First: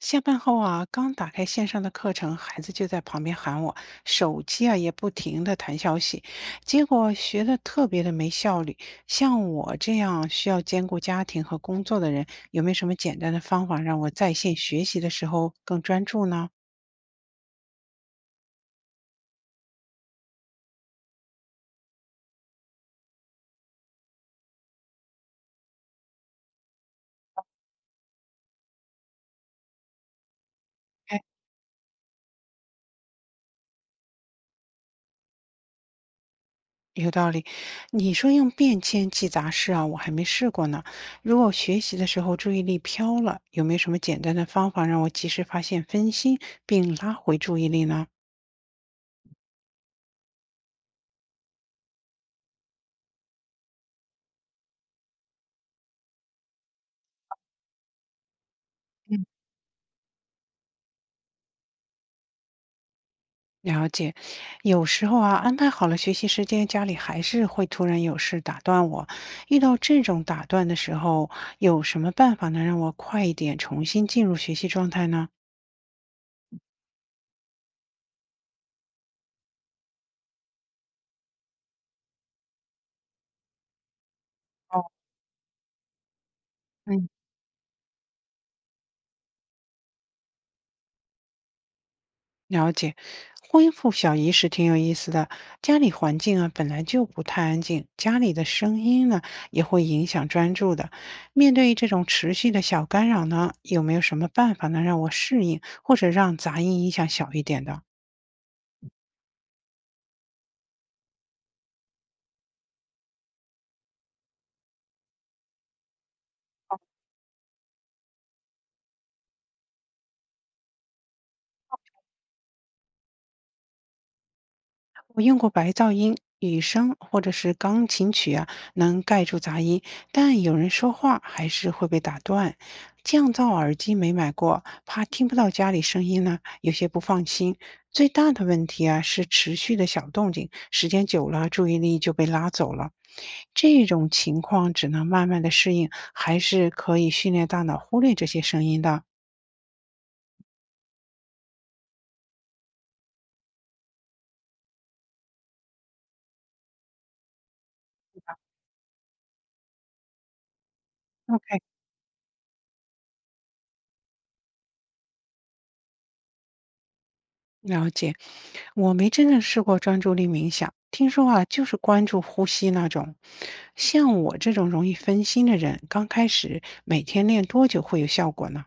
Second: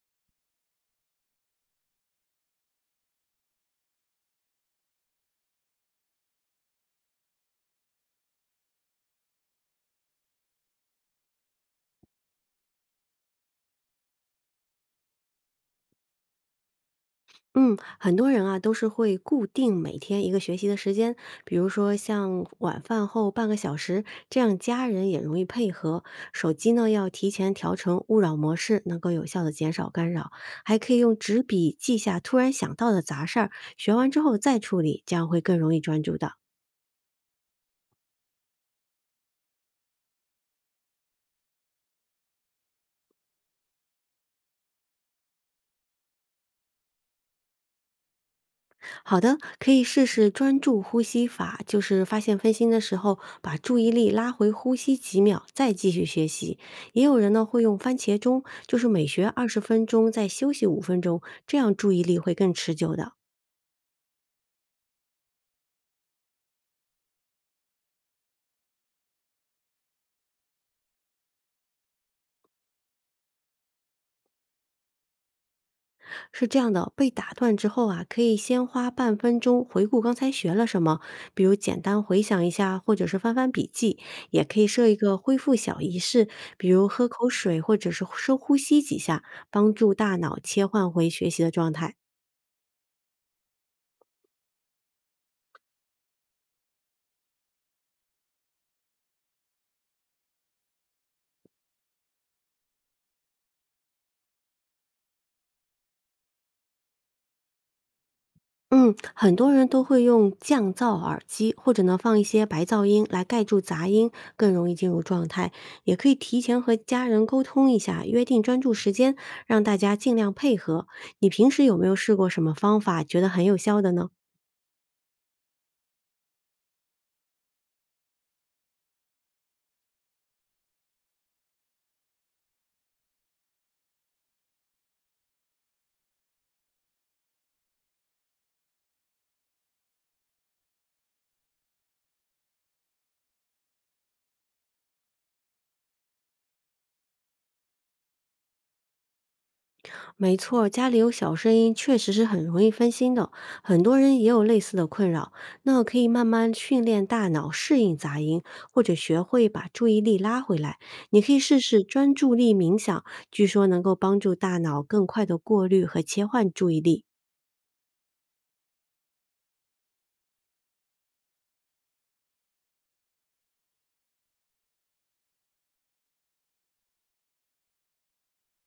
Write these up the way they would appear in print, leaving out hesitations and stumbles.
下班后啊，刚打开线上的课程，孩子就在旁边喊我，手机啊也不停的弹消息，结果学的特别的没效率。像我这样需要兼顾家庭和工作的人，有没有什么简单的方法让我在线学习的时候更专注呢？嗯，很多人啊都是会固定每天一个学习的时间，比如说像晚饭后半个小时，这样家人也容易配合。手机呢要提前调成勿扰模式，能够有效的减少干扰。还可以用哎，纸笔记下突然想到的杂事儿，学完之后再处理，这样会更容易专注的。有道理。你说用便签记杂事啊，我还没试过呢。如果学习的时候注意力飘了，有没有什么简单的方法让我及时发现分心并拉回注意力呢？好的，可以试试专注呼吸法，就是发现分心的时候，把注意力拉回呼吸几秒，再继续学习。也有人呢会用番茄钟，就是每学20分钟再休息5分钟，这样注意力会更持久的。了解，有时候啊，安排好了学习时间，家里还是会突然有事打断我。遇到这种打断的时候，有什么办法能让我快一点重新进入学习状态呢？是这样的，被打断之后啊，可以先花半分钟回顾刚才学了什么，比如简单回想一下，或者是翻翻笔记，也可以哦，设一个恢复小仪式，比如喝嗯，口水或者是深呼吸几下，帮助大脑切换回学习的状态。了解。恢复小仪式挺有意思的。家里环境啊本来就不太安静，家里的声音呢也会影响专注的。面对这种持续的小干扰呢，有没有什么办法能让我适应，或者让杂音影响小一点的？嗯，很多人都会用降噪耳机，或者呢放一些白噪音来盖住杂音，更容易进入状态。也可以提前和家人沟通一下，约定专注时间，让大家尽量配合。你平时有没有试过什么方法，觉得很有效的呢？我用过白噪音、雨声或者是钢琴曲啊，能盖住杂音，但有人说话还是会被打断。降噪耳机没买过，怕听不到家里声音呢，有些不放心。最大的问题啊是持续的小动静，时间久了注意力就被拉走了。这种情况只能慢慢的适应，还是可以训练大脑忽略这些声音的。没错，家里有小声音确实是很容易分心的，很多人也有类似的困扰。那可以慢慢训练大脑适应杂音，或者学会把注意力拉回来。你可以 OK，试试专注力冥想，据说能够帮助大脑更快的过滤和切换注意力。了解，我没真正试过专注力冥想，听说啊，就是关注呼吸那种。像我这种容易分心的人，刚开始每天练多久会有效果呢？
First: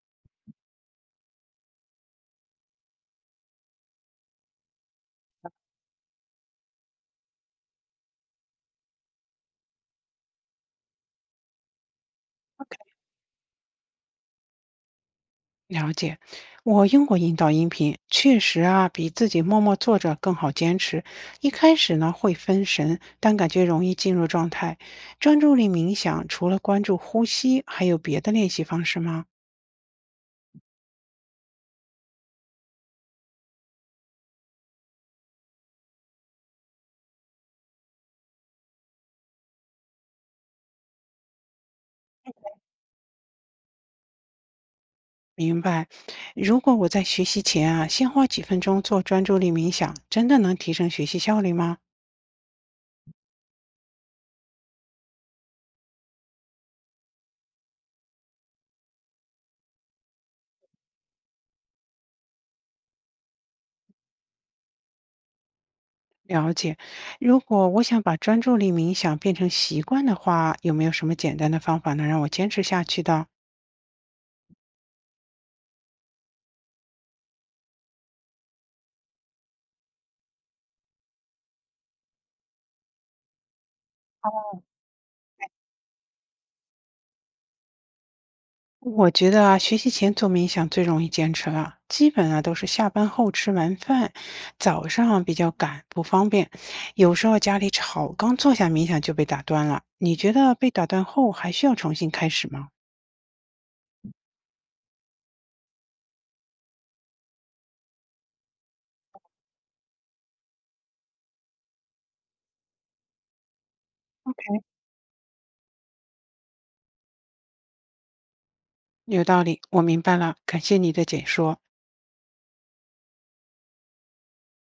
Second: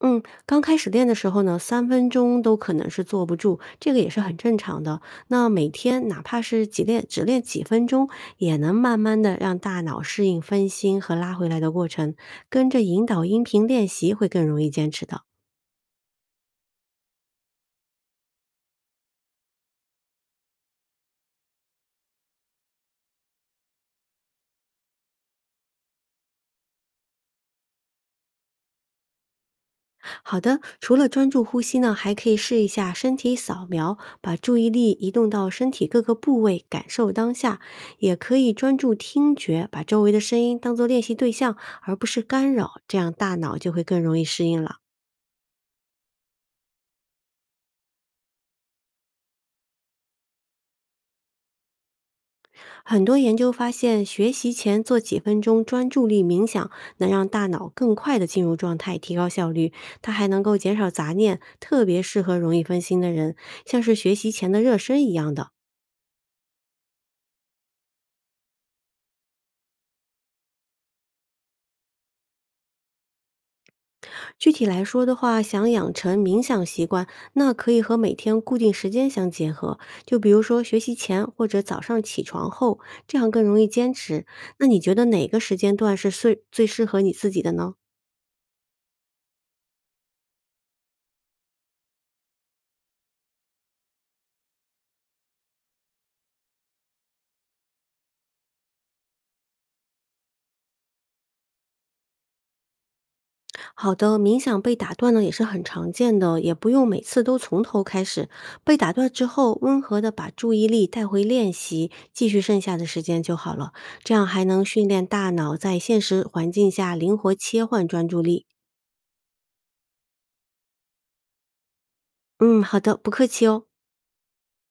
嗯，刚开始练的时候呢，3分钟都可能是坐不住，这个也是很正常的。那每天哪怕是只练几分钟，也能慢慢的让大脑适应分心和拉回来的过程，跟 OK，着引导音频练习会更容易坚持的。了解，我用过引导音频，确实啊，比自己默默坐着更好坚持。一开始呢会分神，但感觉容易进入状态。专注力冥想除了关注呼吸，还有别的练习方式吗？好的，除了专注呼吸呢，还可以试一下身体扫描，把注意力移动到身体各个部位，感受当下。也可以专注听觉，把周围的声音当做练习对象，而不是干扰，这样大脑就会更容易适应了。明白，如果我在学习前啊，先花几分钟做专注力冥想，真的能提升学习效率吗？很多研究发现，学习前做几分钟专注力冥想，能让大脑更快的进入状态，提高效率。它还能够减少杂念，特别适合容易分心的人，像是学习前的热身一样的。了解，如果我想把专注力冥想变成习惯的话，有没有什么简单的方法能让我坚持下去的？具体来说的话，想养成冥想习惯，那可以和每天固定时间相结合，就比如说学习前或者早上起床后，这样更容易坚持。那你觉得哪个时间段是最适合你自己的呢？我觉得啊，学习前做冥想最容易坚持了，基本啊都是下班后吃完饭，早上比较赶不方便，有时候家里吵，刚坐下冥想就被打断了。你觉得被打断后还需要重新开始吗？好的，冥想被打断呢也是很常见的，也不用每次都从头开始。被打断之后，温和的把注意力带回练习，继续剩下的时间就好了。这样还能训练大脑在现实环境下灵活切换专注力。有道理，我明白了，感谢你的解说。嗯，好的，不客气哦。